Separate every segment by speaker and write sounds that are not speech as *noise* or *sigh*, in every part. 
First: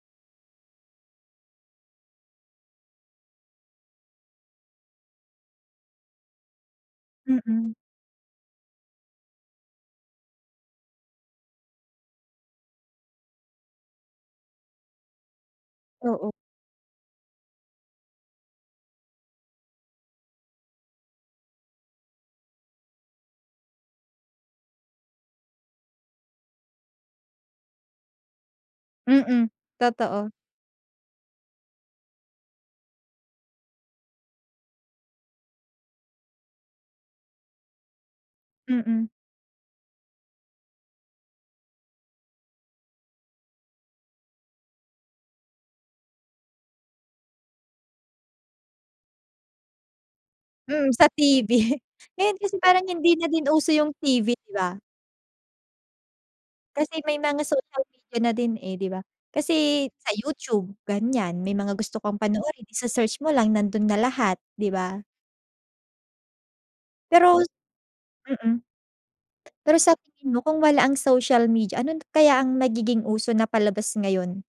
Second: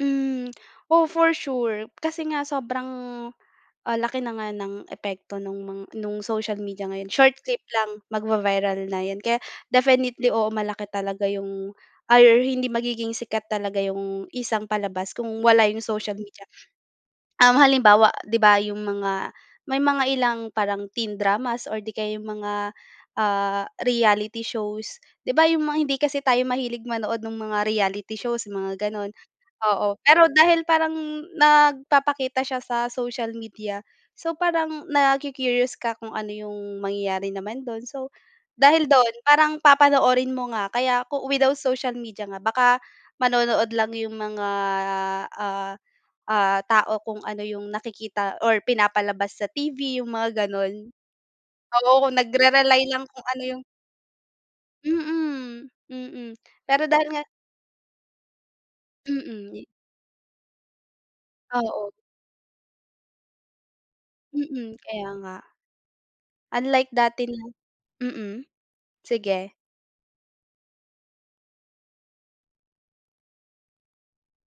Speaker 1: Hmm, oo for sure kasi nga sobrang, ah, laki na nga ng epekto nung mga social media ngayon, short clip
Speaker 2: Mm.
Speaker 1: lang magvi-viral na yun kaya definitely oo malaki talaga yung ay, hindi magiging sikat talaga yung isang palabas kung wala yung social
Speaker 2: Oo.
Speaker 1: media. Um, halimbawa 'di ba yung mga, may mga ilang parang teen dramas or 'di kaya yung mga, ah, reality shows, 'di ba yung mga hindi kasi tayo mahilig manood nung mga reality shows mga gano'n.
Speaker 2: Mm,
Speaker 1: Oo, pero
Speaker 2: totoo.
Speaker 1: dahil parang nagpapakita siya sa social media, so parang naku-curious ka kung ano yung mangyayari naman do'n. So, dahil
Speaker 2: Mm.
Speaker 1: do'n parang papanoorin mo nga kaya kung without social media nga baka manonood lang yung mga, ah, ah, tao kung ano yung nakikita or pinapalabas sa TV yung mga gano'n.
Speaker 2: Hmm, sa TV
Speaker 1: Oo
Speaker 2: Ngayon kasi parang
Speaker 1: nagre-rely lang
Speaker 2: hindi
Speaker 1: kung
Speaker 2: na
Speaker 1: ano
Speaker 2: din
Speaker 1: yung
Speaker 2: uso yung TV, 'di ba?
Speaker 1: Mm, mm. Pero
Speaker 2: Kasi
Speaker 1: dahil
Speaker 2: may
Speaker 1: nga
Speaker 2: mga social media na din, eh, 'di ba.
Speaker 1: Mm, ye
Speaker 2: Kasi sa YouTube ganyan, may mga
Speaker 1: Oo.
Speaker 2: gusto kong panoorin ise-search mo lang nando'n na lahat 'di
Speaker 1: Mm,
Speaker 2: ba?
Speaker 1: kaya nga. Unlike dati
Speaker 2: Pero
Speaker 1: na mm.
Speaker 2: mm.
Speaker 1: Sige.
Speaker 2: Pero sa tingin mo kung wala ang social media ano na kaya ang magiging uso na palabas ngayon?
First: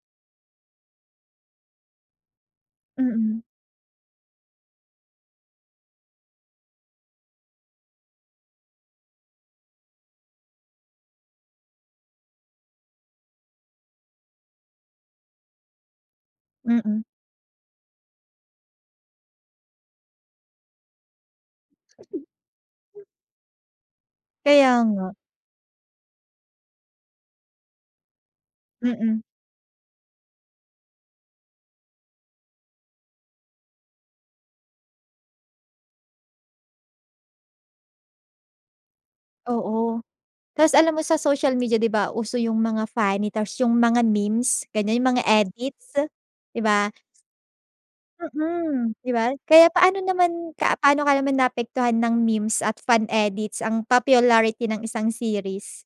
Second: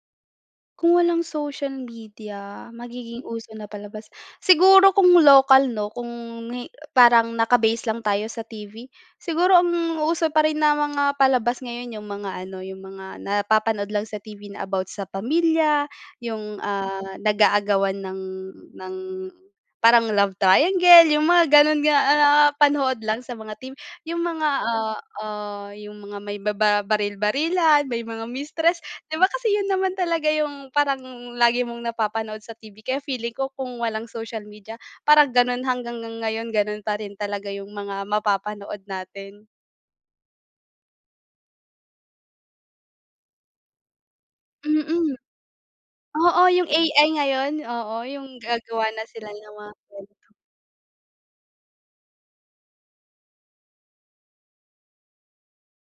Speaker 1: Kung walang social media, magiging
Speaker 2: Mm.
Speaker 1: uso na palabas? Siguro kung lokal 'no, kung hi parang naka-base lang tayo sa TV, siguro ang uso pa rin na mga palabas ngayon yung mga ano, yung mga napapanood lang sa TV na about sa pamilya. Yung,
Speaker 2: Mm.
Speaker 1: ah, nag-aagawan ng ng parang love triangle yung mga gano'n nga, ah, napapanood
Speaker 2: *chuckles*
Speaker 1: lang sa mga TV yung mga,
Speaker 2: Kaya
Speaker 1: ah,
Speaker 2: nga.
Speaker 1: ah, yung mga may bababaril-barilan, may mga mistress, 'di
Speaker 2: Mm.
Speaker 1: ba kasi yun naman talaga yung parang lagi mong napapanood sa TV. Kaya feeling ko kung walang social media parang gano'n, hanggang ngayon gano'n pa rin talaga yung mga mapapanood natin.
Speaker 2: Oo, ta's alam mo sa social media 'di ba uso yung mga funny ta's yung mga memes, ganyan yung
Speaker 1: Mm.
Speaker 2: mga edits,
Speaker 1: Oo
Speaker 2: 'di
Speaker 1: yung
Speaker 2: ba?
Speaker 1: AI ngayon, oo yung gagawa
Speaker 2: Mm,
Speaker 1: na
Speaker 2: 'di
Speaker 1: sila
Speaker 2: ba?
Speaker 1: ng
Speaker 2: Kaya
Speaker 1: mga
Speaker 2: paano
Speaker 1: kuwento.
Speaker 2: naman ka paano ka naman naapektuhan ng memes at fun edits ang popularity ng isang series?